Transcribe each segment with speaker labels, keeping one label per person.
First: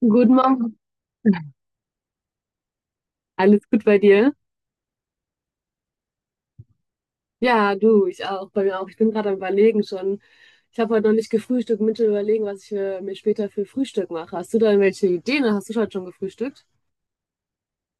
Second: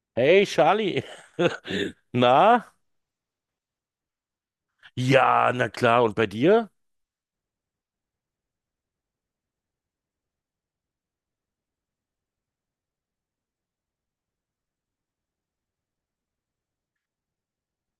Speaker 1: Guten
Speaker 2: Hey
Speaker 1: Morgen.
Speaker 2: Charlie, na?
Speaker 1: Alles gut bei dir?
Speaker 2: Ja, na klar, und bei dir?
Speaker 1: Ja, du, ich auch, bei mir auch. Ich bin gerade am Überlegen schon. Ich habe heute noch nicht gefrühstückt, mit dem Überlegen, was ich mir später für Frühstück mache. Hast du da irgendwelche Ideen, oder hast du heute schon gefrühstückt?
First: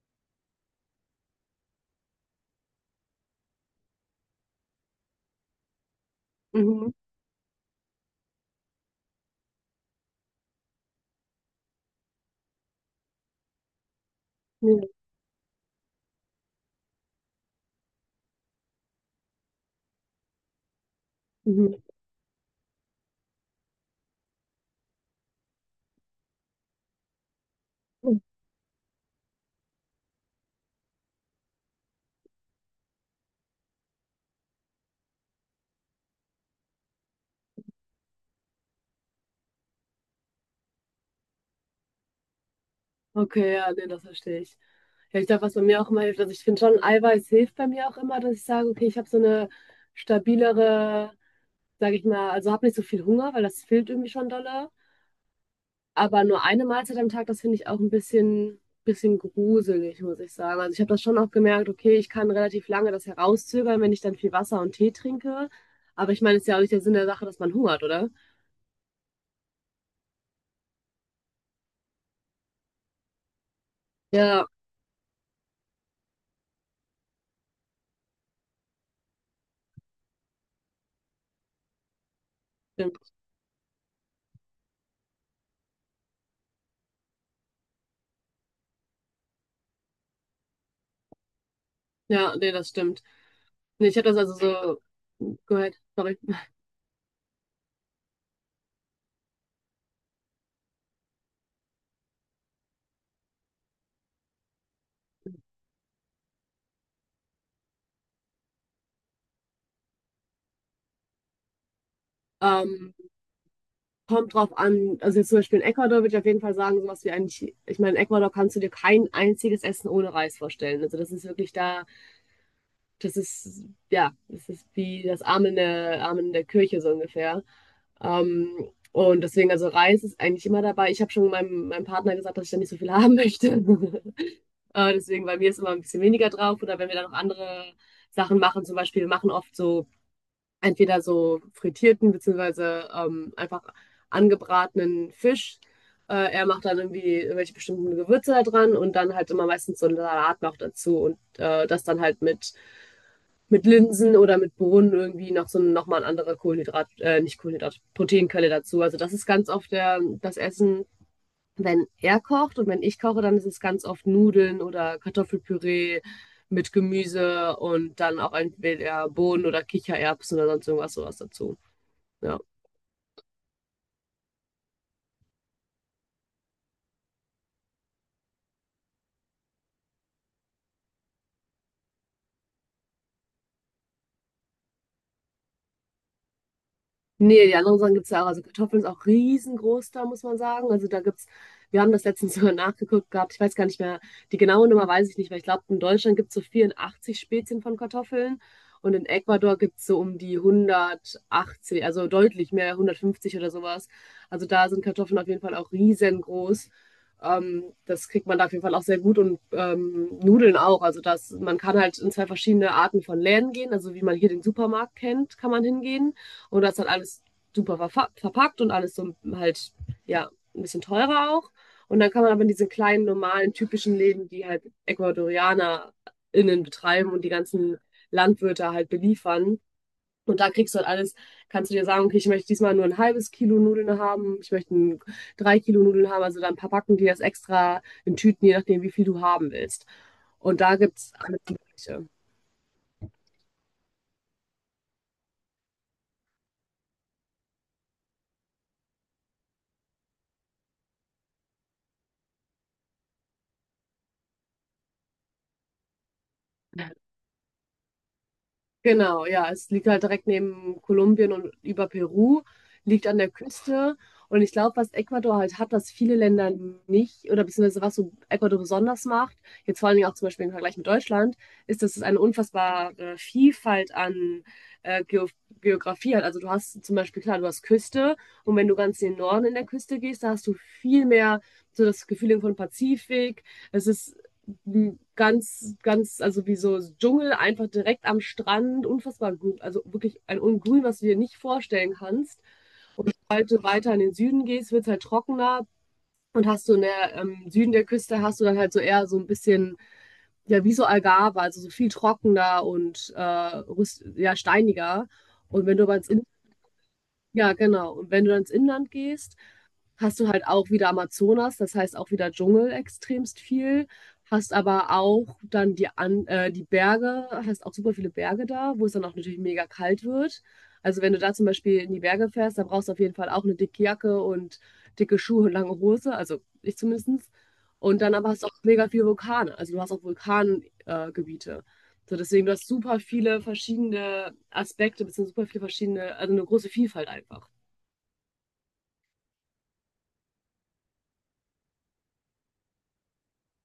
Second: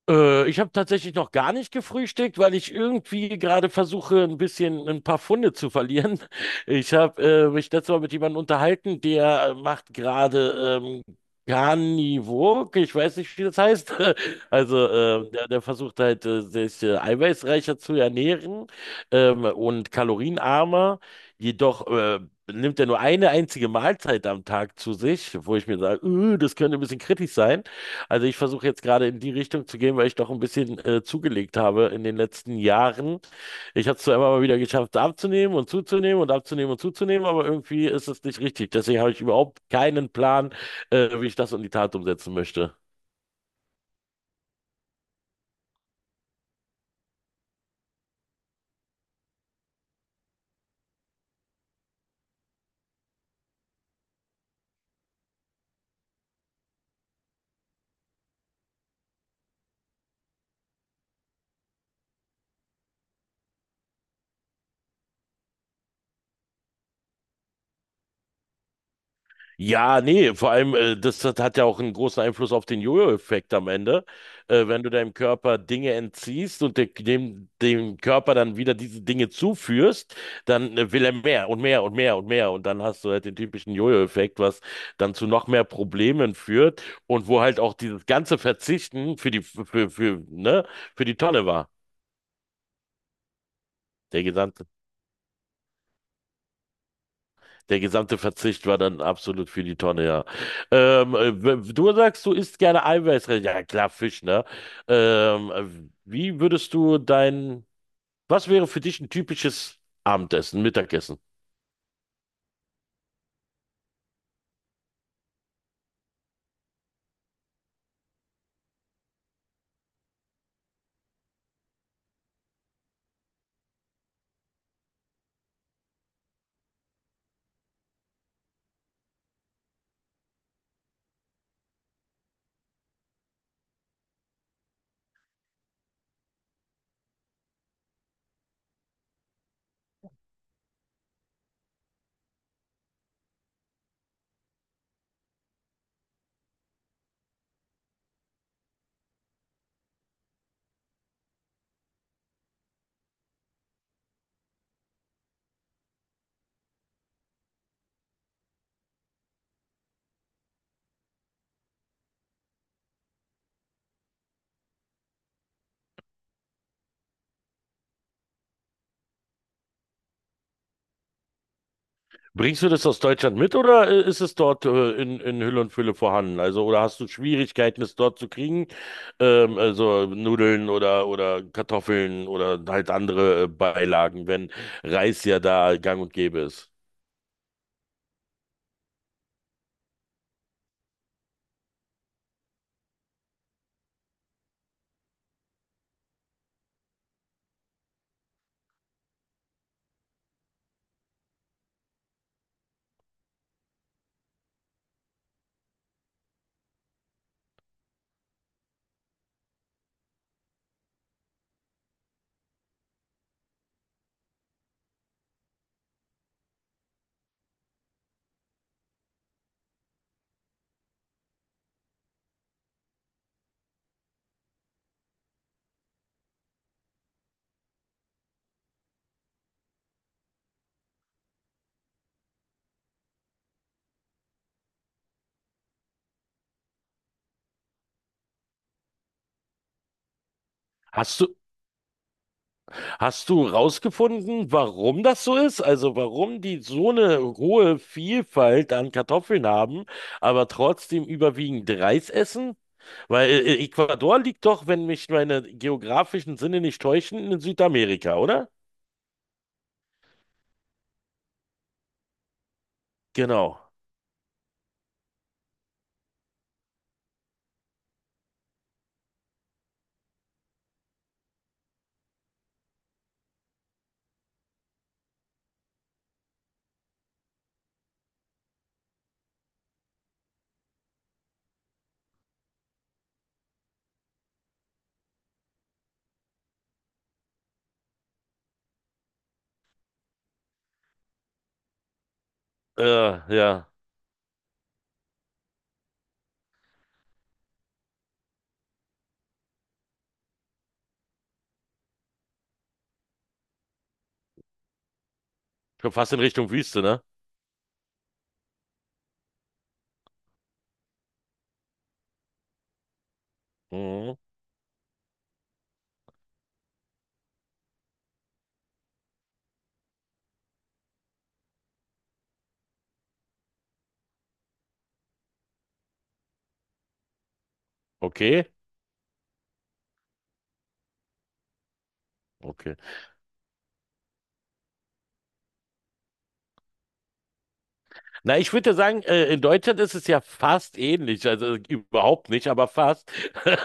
Speaker 2: Ich habe tatsächlich noch gar nicht gefrühstückt, weil ich irgendwie gerade versuche, ein bisschen ein paar Pfunde zu verlieren.
Speaker 1: Mhm.
Speaker 2: Ich habe mich letztes Mal mit jemandem unterhalten, der macht gerade Carnivore, ich weiß nicht, wie das heißt. Also
Speaker 1: Ja.
Speaker 2: der versucht halt, sich eiweißreicher zu ernähren, und kalorienarmer.
Speaker 1: Mhm.
Speaker 2: Jedoch nimmt er nur eine einzige Mahlzeit am Tag zu sich, wo ich mir sage, das könnte ein bisschen kritisch sein." Also ich versuche jetzt gerade in die Richtung zu gehen, weil ich doch ein bisschen zugelegt habe in den letzten Jahren. Ich habe es zwar immer mal wieder geschafft, abzunehmen und zuzunehmen und abzunehmen und zuzunehmen, aber irgendwie ist es nicht richtig. Deswegen habe ich überhaupt keinen Plan, wie ich das in die Tat umsetzen möchte.
Speaker 1: Okay, ja, nee, das verstehe ich. Ja, ich glaube, was bei mir auch immer hilft, also ich finde schon, Eiweiß hilft bei mir auch immer, dass ich sage, okay, ich habe so eine stabilere, sage ich mal, also habe nicht so viel Hunger, weil das fehlt irgendwie schon dolle. Aber nur eine Mahlzeit am Tag, das finde ich auch ein bisschen gruselig, muss ich sagen. Also ich habe das schon auch gemerkt, okay, ich kann relativ lange das herauszögern, wenn ich dann viel Wasser und Tee trinke. Aber ich meine, es ist ja auch nicht der Sinn der Sache, dass man hungert, oder?
Speaker 2: Ja, nee, vor allem, das hat ja auch einen großen Einfluss auf den Jojo-Effekt am Ende.
Speaker 1: Ja,
Speaker 2: Wenn du deinem Körper Dinge entziehst und dem Körper dann wieder diese Dinge zuführst, dann will er mehr und mehr und mehr und mehr. Und dann hast
Speaker 1: stimmt.
Speaker 2: du halt den typischen Jojo-Effekt, was dann zu noch mehr Problemen führt und wo halt auch dieses ganze Verzichten für die, für, ne, für die Tonne war.
Speaker 1: Ja, nee, das stimmt. Nee, ich habe das
Speaker 2: Der
Speaker 1: also
Speaker 2: gesamte.
Speaker 1: so gehört, sorry.
Speaker 2: Der gesamte Verzicht war dann absolut für die Tonne, ja. Du sagst, du isst gerne eiweißreich. Ja, klar, Fisch, ne? Ähm, äh, wie würdest du dein, Was wäre für dich ein typisches Abendessen, Mittagessen?
Speaker 1: Ähm, Kommt drauf an, also jetzt zum Beispiel in Ecuador würde ich auf jeden Fall sagen, sowas wie eigentlich, ich meine, in Ecuador kannst du dir kein einziges Essen ohne Reis vorstellen. Also das ist wirklich da. Das ist, ja, das ist wie das Amen der Kirche so ungefähr. Ähm, und deswegen, also Reis ist eigentlich immer dabei. Ich habe schon meinem Partner gesagt, dass ich da nicht so viel haben möchte. Deswegen bei mir ist immer ein bisschen weniger drauf. Oder wenn wir dann noch andere Sachen machen, zum Beispiel, wir machen oft so entweder so frittierten beziehungsweise einfach angebratenen Fisch. Er macht dann irgendwie irgendwelche bestimmten Gewürze da dran und dann halt immer meistens so einen Salat noch dazu und das dann halt mit Linsen oder mit Bohnen irgendwie noch so nochmal ein anderer Kohlenhydrat, nicht Kohlenhydrat, Proteinquelle dazu. Also das ist ganz oft das Essen, wenn er kocht, und wenn ich koche, dann ist es ganz oft Nudeln oder Kartoffelpüree mit Gemüse und dann auch entweder Bohnen oder Kichererbsen oder sonst irgendwas sowas dazu. Ja.
Speaker 2: Bringst du das aus Deutschland mit oder ist es dort in Hülle und Fülle vorhanden? Also, oder hast du Schwierigkeiten, es dort zu kriegen? Also Nudeln oder Kartoffeln oder halt andere Beilagen, wenn Reis ja da gang und gäbe ist.
Speaker 1: Nee, die anderen Sachen gibt's ja auch. Also Kartoffeln ist auch riesengroß da, muss man sagen. Also da gibt's, wir haben das letztens sogar nachgeguckt gehabt. Ich weiß gar nicht mehr, die genaue Nummer weiß ich nicht, weil ich glaube, in Deutschland gibt's so 84 Spezien von Kartoffeln und in Ecuador gibt's so um die 180, also deutlich mehr, 150 oder sowas. Also da sind Kartoffeln auf jeden Fall auch riesengroß. Das kriegt man da auf jeden Fall auch sehr gut und Nudeln auch. Also das, man kann halt in zwei verschiedene Arten von Läden gehen. Also wie man hier den Supermarkt kennt, kann man hingehen. Und das hat alles super verpackt und alles so halt, ja, ein bisschen teurer auch. Und dann kann man aber in diese kleinen, normalen, typischen Läden, die halt EcuadorianerInnen betreiben und die ganzen Landwirte halt beliefern. Und da kriegst du halt alles, kannst du dir sagen, okay, ich möchte diesmal nur ein halbes Kilo Nudeln haben, ich möchte 3 Kilo Nudeln haben, also dann verpacken die das extra in Tüten, je nachdem, wie viel du haben willst. Und da gibt's
Speaker 2: Hast du
Speaker 1: alles Mögliche.
Speaker 2: Hast du rausgefunden, warum das so ist? Also warum die so eine hohe Vielfalt an Kartoffeln haben, aber trotzdem überwiegend Reis essen? Weil Ecuador liegt doch, wenn mich meine geografischen Sinne nicht täuschen, in Südamerika, oder?
Speaker 1: Genau, ja, es liegt halt direkt neben Kolumbien und über Peru, liegt an der
Speaker 2: Genau.
Speaker 1: Küste. Und ich glaube, was Ecuador halt hat, was viele Länder nicht, oder beziehungsweise was so Ecuador besonders macht, jetzt vor allen Dingen auch zum Beispiel im Vergleich mit Deutschland, ist, dass es eine unfassbare Vielfalt an äh, Geo Geografie hat. Also du hast zum Beispiel, klar, du hast Küste und wenn du ganz in den Norden in der Küste gehst, da hast du viel mehr so das Gefühl von Pazifik. Es ist ganz, ganz, also wie so Dschungel, einfach direkt am Strand, unfassbar grün, also wirklich ein Ungrün, was du dir nicht vorstellen kannst. Und
Speaker 2: Äh,
Speaker 1: sobald du
Speaker 2: ja.
Speaker 1: weiter in den Süden gehst, wird es halt trockener. Und hast du in der Süden der Küste, hast du dann halt so eher so ein bisschen, ja, wie so Algarve, also so viel trockener und ja, steiniger. Und wenn du
Speaker 2: Schon
Speaker 1: aber ins
Speaker 2: fast in
Speaker 1: In-,
Speaker 2: Richtung Wüste, ne?
Speaker 1: ja, genau. Und wenn du dann ins Inland gehst, hast du halt auch wieder Amazonas, das heißt auch wieder Dschungel extremst viel.
Speaker 2: Mhm.
Speaker 1: Hast aber auch dann die, An die Berge, hast auch super viele Berge da, wo es dann auch natürlich mega kalt wird. Also wenn du da zum Beispiel in die Berge fährst, dann brauchst du auf jeden Fall auch eine dicke Jacke und dicke Schuhe und lange Hose, also ich zumindest. Und dann aber hast du
Speaker 2: Okay.
Speaker 1: auch mega viele Vulkane, also du hast auch Vulkangebiete. Gebiete. So deswegen, du hast
Speaker 2: Okay.
Speaker 1: super viele verschiedene Aspekte, beziehungsweise super viele verschiedene, also eine große Vielfalt einfach.
Speaker 2: Na, ich würde ja sagen, in Deutschland ist es ja fast ähnlich, also überhaupt nicht, aber fast.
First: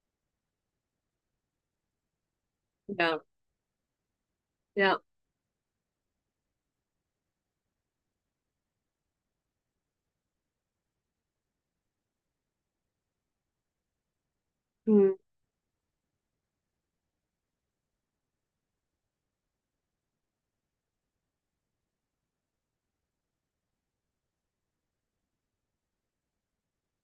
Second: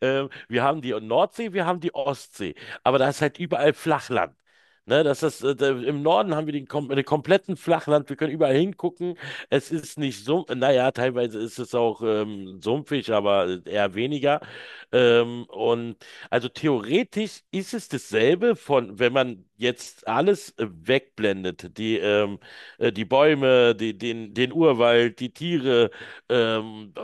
Speaker 2: Wir haben die Nordsee, wir haben die Ostsee, aber da ist
Speaker 1: Ja,
Speaker 2: halt überall Flachland.
Speaker 1: ja.
Speaker 2: Ne, im Norden haben wir den, kom den kompletten Flachland, wir können überall hingucken. Es ist nicht so, naja, teilweise ist es auch sumpfig, aber eher weniger.
Speaker 1: Hm.
Speaker 2: Ähm, und also theoretisch ist es dasselbe von, wenn man jetzt alles wegblendet, die Bäume, den Urwald, die Tiere. Ähm, äh,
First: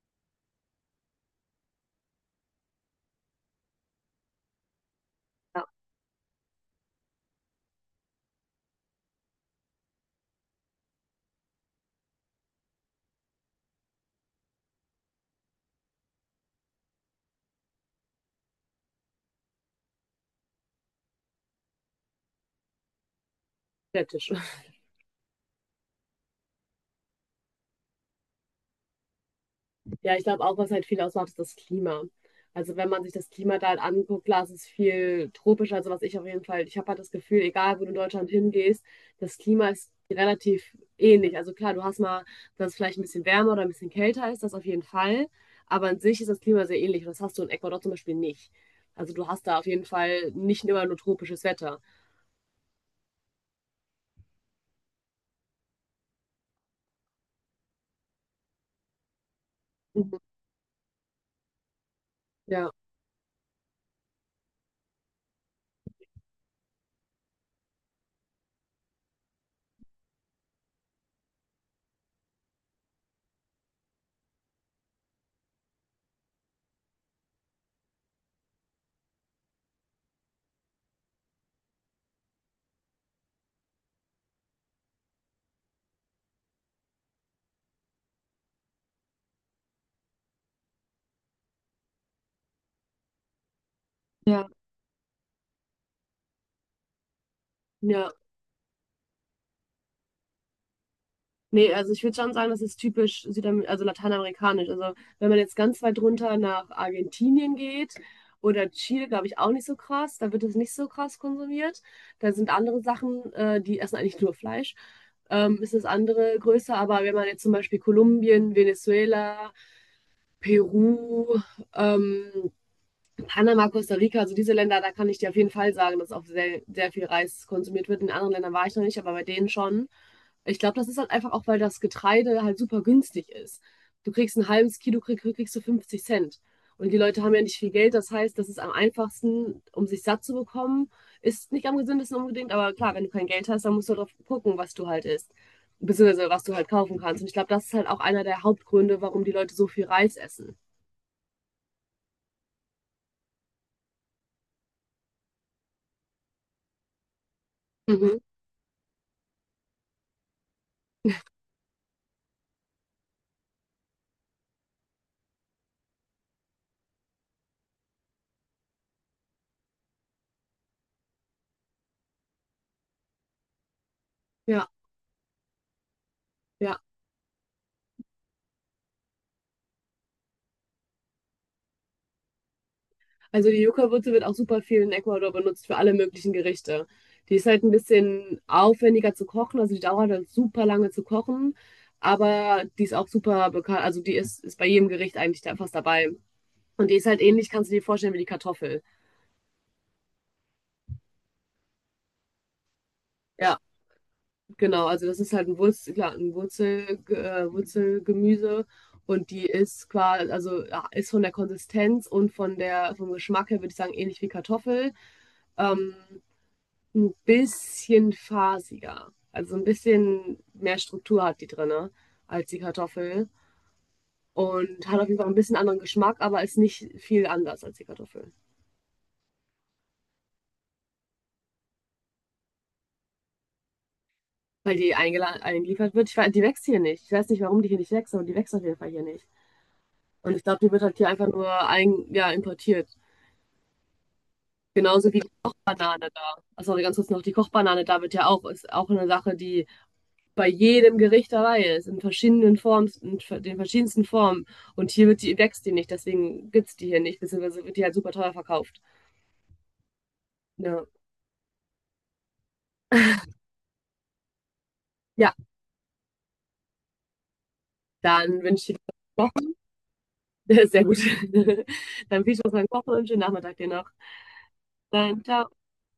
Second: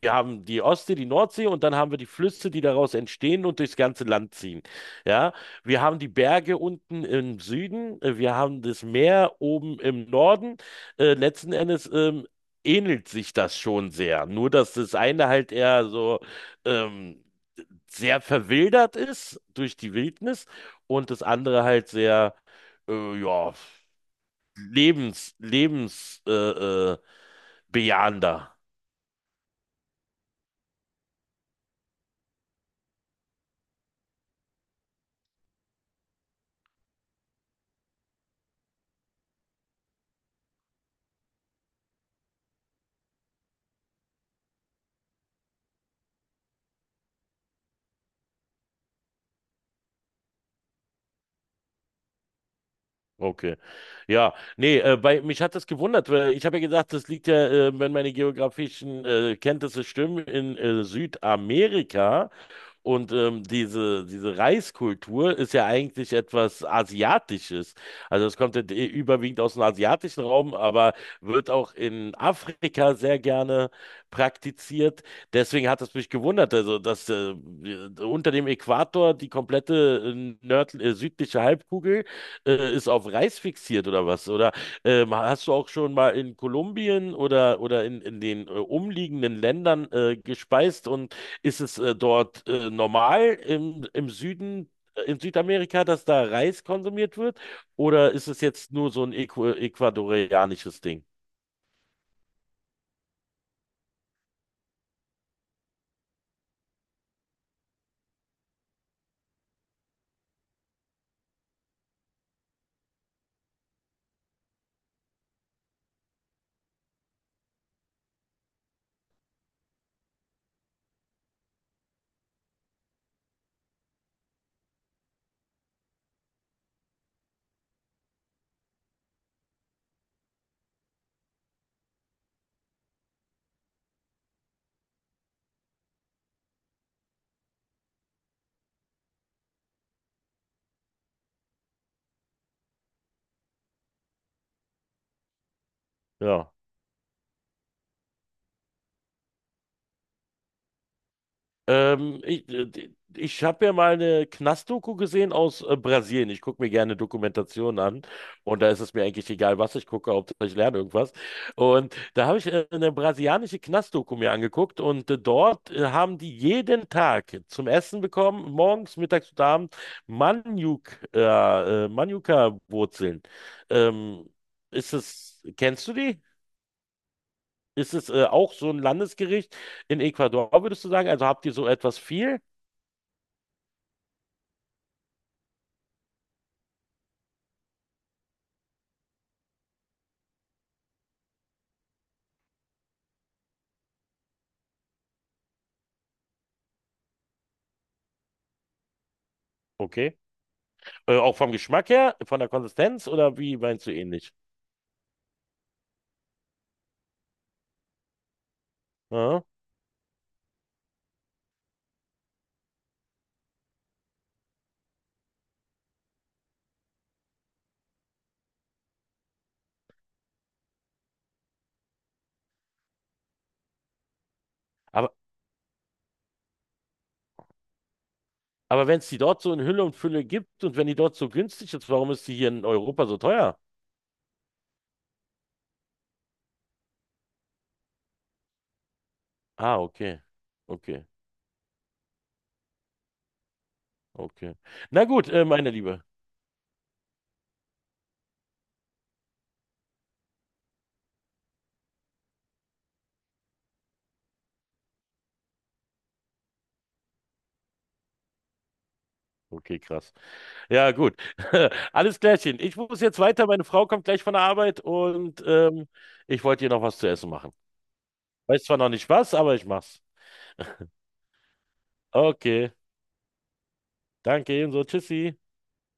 Speaker 2: Wir haben die Ostsee, die Nordsee und dann haben wir die Flüsse, die daraus entstehen und durchs ganze Land ziehen. Ja, wir haben die Berge unten im Süden, wir haben das Meer oben im Norden. Letzten Endes ähnelt sich das schon sehr. Nur, dass das eine halt eher so ähm, sehr verwildert ist durch die Wildnis und das andere halt sehr, ja.
Speaker 1: Städtisch.
Speaker 2: Lebens, Lebens, äh, äh, Bejahender.
Speaker 1: Ja, ich glaube auch, was halt viel ausmacht, ist das Klima. Also wenn man sich das Klima da halt anguckt, klar, es ist viel tropisch. Also was ich auf jeden Fall, ich habe halt das Gefühl, egal wo du in Deutschland hingehst, das Klima ist relativ ähnlich. Also klar, du hast mal, dass es vielleicht ein bisschen wärmer oder ein bisschen kälter ist, das auf jeden Fall. Aber an sich ist das Klima sehr ähnlich und das hast du in Ecuador zum Beispiel nicht. Also du hast da auf jeden Fall nicht immer nur tropisches Wetter.
Speaker 2: Okay. Ja, nee, weil mich hat das gewundert, weil ich habe ja gesagt, das liegt ja, wenn meine geografischen Kenntnisse
Speaker 1: Mhm.
Speaker 2: stimmen, in Südamerika.
Speaker 1: Ja,
Speaker 2: Und diese Reiskultur ist ja eigentlich etwas Asiatisches. Also es kommt ja überwiegend aus dem asiatischen Raum, aber wird auch in Afrika sehr gerne praktiziert. Deswegen hat es mich gewundert, also dass unter dem Äquator die komplette südliche Halbkugel ist auf Reis fixiert oder was? Oder hast du auch schon mal in Kolumbien in den umliegenden Ländern gespeist und ist es dort normal im
Speaker 1: ja,
Speaker 2: Süden, in Südamerika, dass da Reis konsumiert wird?
Speaker 1: ja.
Speaker 2: Oder ist es jetzt nur so ein Äqu ecuadorianisches Ding?
Speaker 1: Nee, also ich würde schon sagen, das ist typisch Südamer also lateinamerikanisch. Also wenn man jetzt ganz weit runter nach Argentinien geht oder Chile, glaube ich, auch nicht so krass. Da wird es nicht so krass konsumiert. Da sind andere Sachen, die essen eigentlich nur Fleisch. Ist das andere größer. Aber wenn man jetzt zum Beispiel Kolumbien, Venezuela, Peru, ähm, Panama, Costa Rica, also diese Länder, da kann ich dir auf jeden Fall sagen, dass auch sehr, sehr viel Reis konsumiert wird. In anderen Ländern war ich noch nicht, aber bei denen schon. Ich glaube, das ist halt einfach auch, weil das Getreide halt super günstig ist. Du kriegst ein halbes Kilo, kriegst du 50 Cent. Und die Leute haben ja nicht viel Geld. Das heißt, das ist am einfachsten, um sich satt zu bekommen. Ist nicht am gesündesten unbedingt, aber klar, wenn du kein Geld hast, dann musst du darauf gucken, was du halt isst. Beziehungsweise was
Speaker 2: Ja.
Speaker 1: du halt kaufen kannst. Und ich glaube, das ist halt auch einer der Hauptgründe, warum die Leute so viel Reis essen.
Speaker 2: Ähm, ich äh, Ich habe ja mal eine Knastdoku gesehen aus Brasilien. Ich gucke mir gerne Dokumentationen an
Speaker 1: Mhm.
Speaker 2: und da ist es mir eigentlich egal, was ich gucke, Hauptsache ich lerne irgendwas. Und da habe ich eine brasilianische Knastdoku mir angeguckt und dort haben die jeden Tag zum Essen bekommen, morgens, mittags und abends, Maniok, Manuka-Wurzeln. Ähm,
Speaker 1: Ja,
Speaker 2: ist es, kennst du die?
Speaker 1: ja.
Speaker 2: Ist es auch so ein Landesgericht in Ecuador, würdest du sagen? Also habt ihr so etwas viel?
Speaker 1: Also die Yucca-Wurzel wird auch super viel in Ecuador benutzt für alle möglichen Gerichte. Die ist halt ein bisschen aufwendiger zu kochen, also die dauert halt super lange zu kochen, aber die ist auch super bekannt, also die ist, ist bei jedem Gericht eigentlich da fast dabei. Und die ist halt ähnlich, kannst du dir vorstellen, wie die Kartoffel.
Speaker 2: Okay. Auch vom Geschmack her, von der Konsistenz oder wie
Speaker 1: Ja,
Speaker 2: meinst du ähnlich?
Speaker 1: genau, also das ist halt ein Wurzel, klar, ein Wurzel, Wurzelgemüse und
Speaker 2: Ja.
Speaker 1: die ist quasi, also ja, ist von der Konsistenz und von der, vom Geschmack her, würde ich sagen, ähnlich wie Kartoffel. Ähm, ein bisschen fasiger. Also ein bisschen mehr Struktur hat die drinne als die Kartoffel. Und hat auf
Speaker 2: Aber,
Speaker 1: jeden Fall ein bisschen anderen Geschmack, aber ist nicht viel anders als die Kartoffel.
Speaker 2: aber wenn es die dort so in Hülle und Fülle gibt und wenn die dort so günstig ist, warum ist die hier in Europa so teuer?
Speaker 1: Weil die eingeliefert wird. Ich weiß, die wächst hier nicht. Ich weiß nicht, warum die hier nicht wächst, aber die wächst auf jeden Fall hier nicht.
Speaker 2: Ah, okay.
Speaker 1: Und ich glaube, die wird halt
Speaker 2: Okay,
Speaker 1: hier einfach nur ja, importiert.
Speaker 2: okay. Na
Speaker 1: Genauso wie
Speaker 2: gut,
Speaker 1: die
Speaker 2: meine Liebe.
Speaker 1: Kochbanane da. Achso, ganz kurz noch, die Kochbanane da wird ja auch, ist auch eine Sache, die bei jedem Gericht dabei ist, in verschiedenen Formen, in den verschiedensten Formen. Und hier wird die, wächst die nicht, deswegen gibt es die hier nicht, beziehungsweise wird die halt super teuer verkauft.
Speaker 2: Okay, krass.
Speaker 1: Ja,
Speaker 2: Ja, gut. Alles klärchen. Ich muss jetzt weiter. Meine Frau kommt gleich von der Arbeit
Speaker 1: ja,
Speaker 2: und ich wollte ihr noch was zu essen machen.
Speaker 1: dann
Speaker 2: Weiß
Speaker 1: wünsche ich
Speaker 2: zwar noch
Speaker 1: dir
Speaker 2: nicht
Speaker 1: noch,
Speaker 2: was, aber ich mach's.
Speaker 1: sehr gut, dann viel Spaß beim
Speaker 2: Okay.
Speaker 1: Kochen und schönen Nachmittag dir noch.
Speaker 2: Danke ebenso.
Speaker 1: Dann,
Speaker 2: Tschüssi.
Speaker 1: ciao.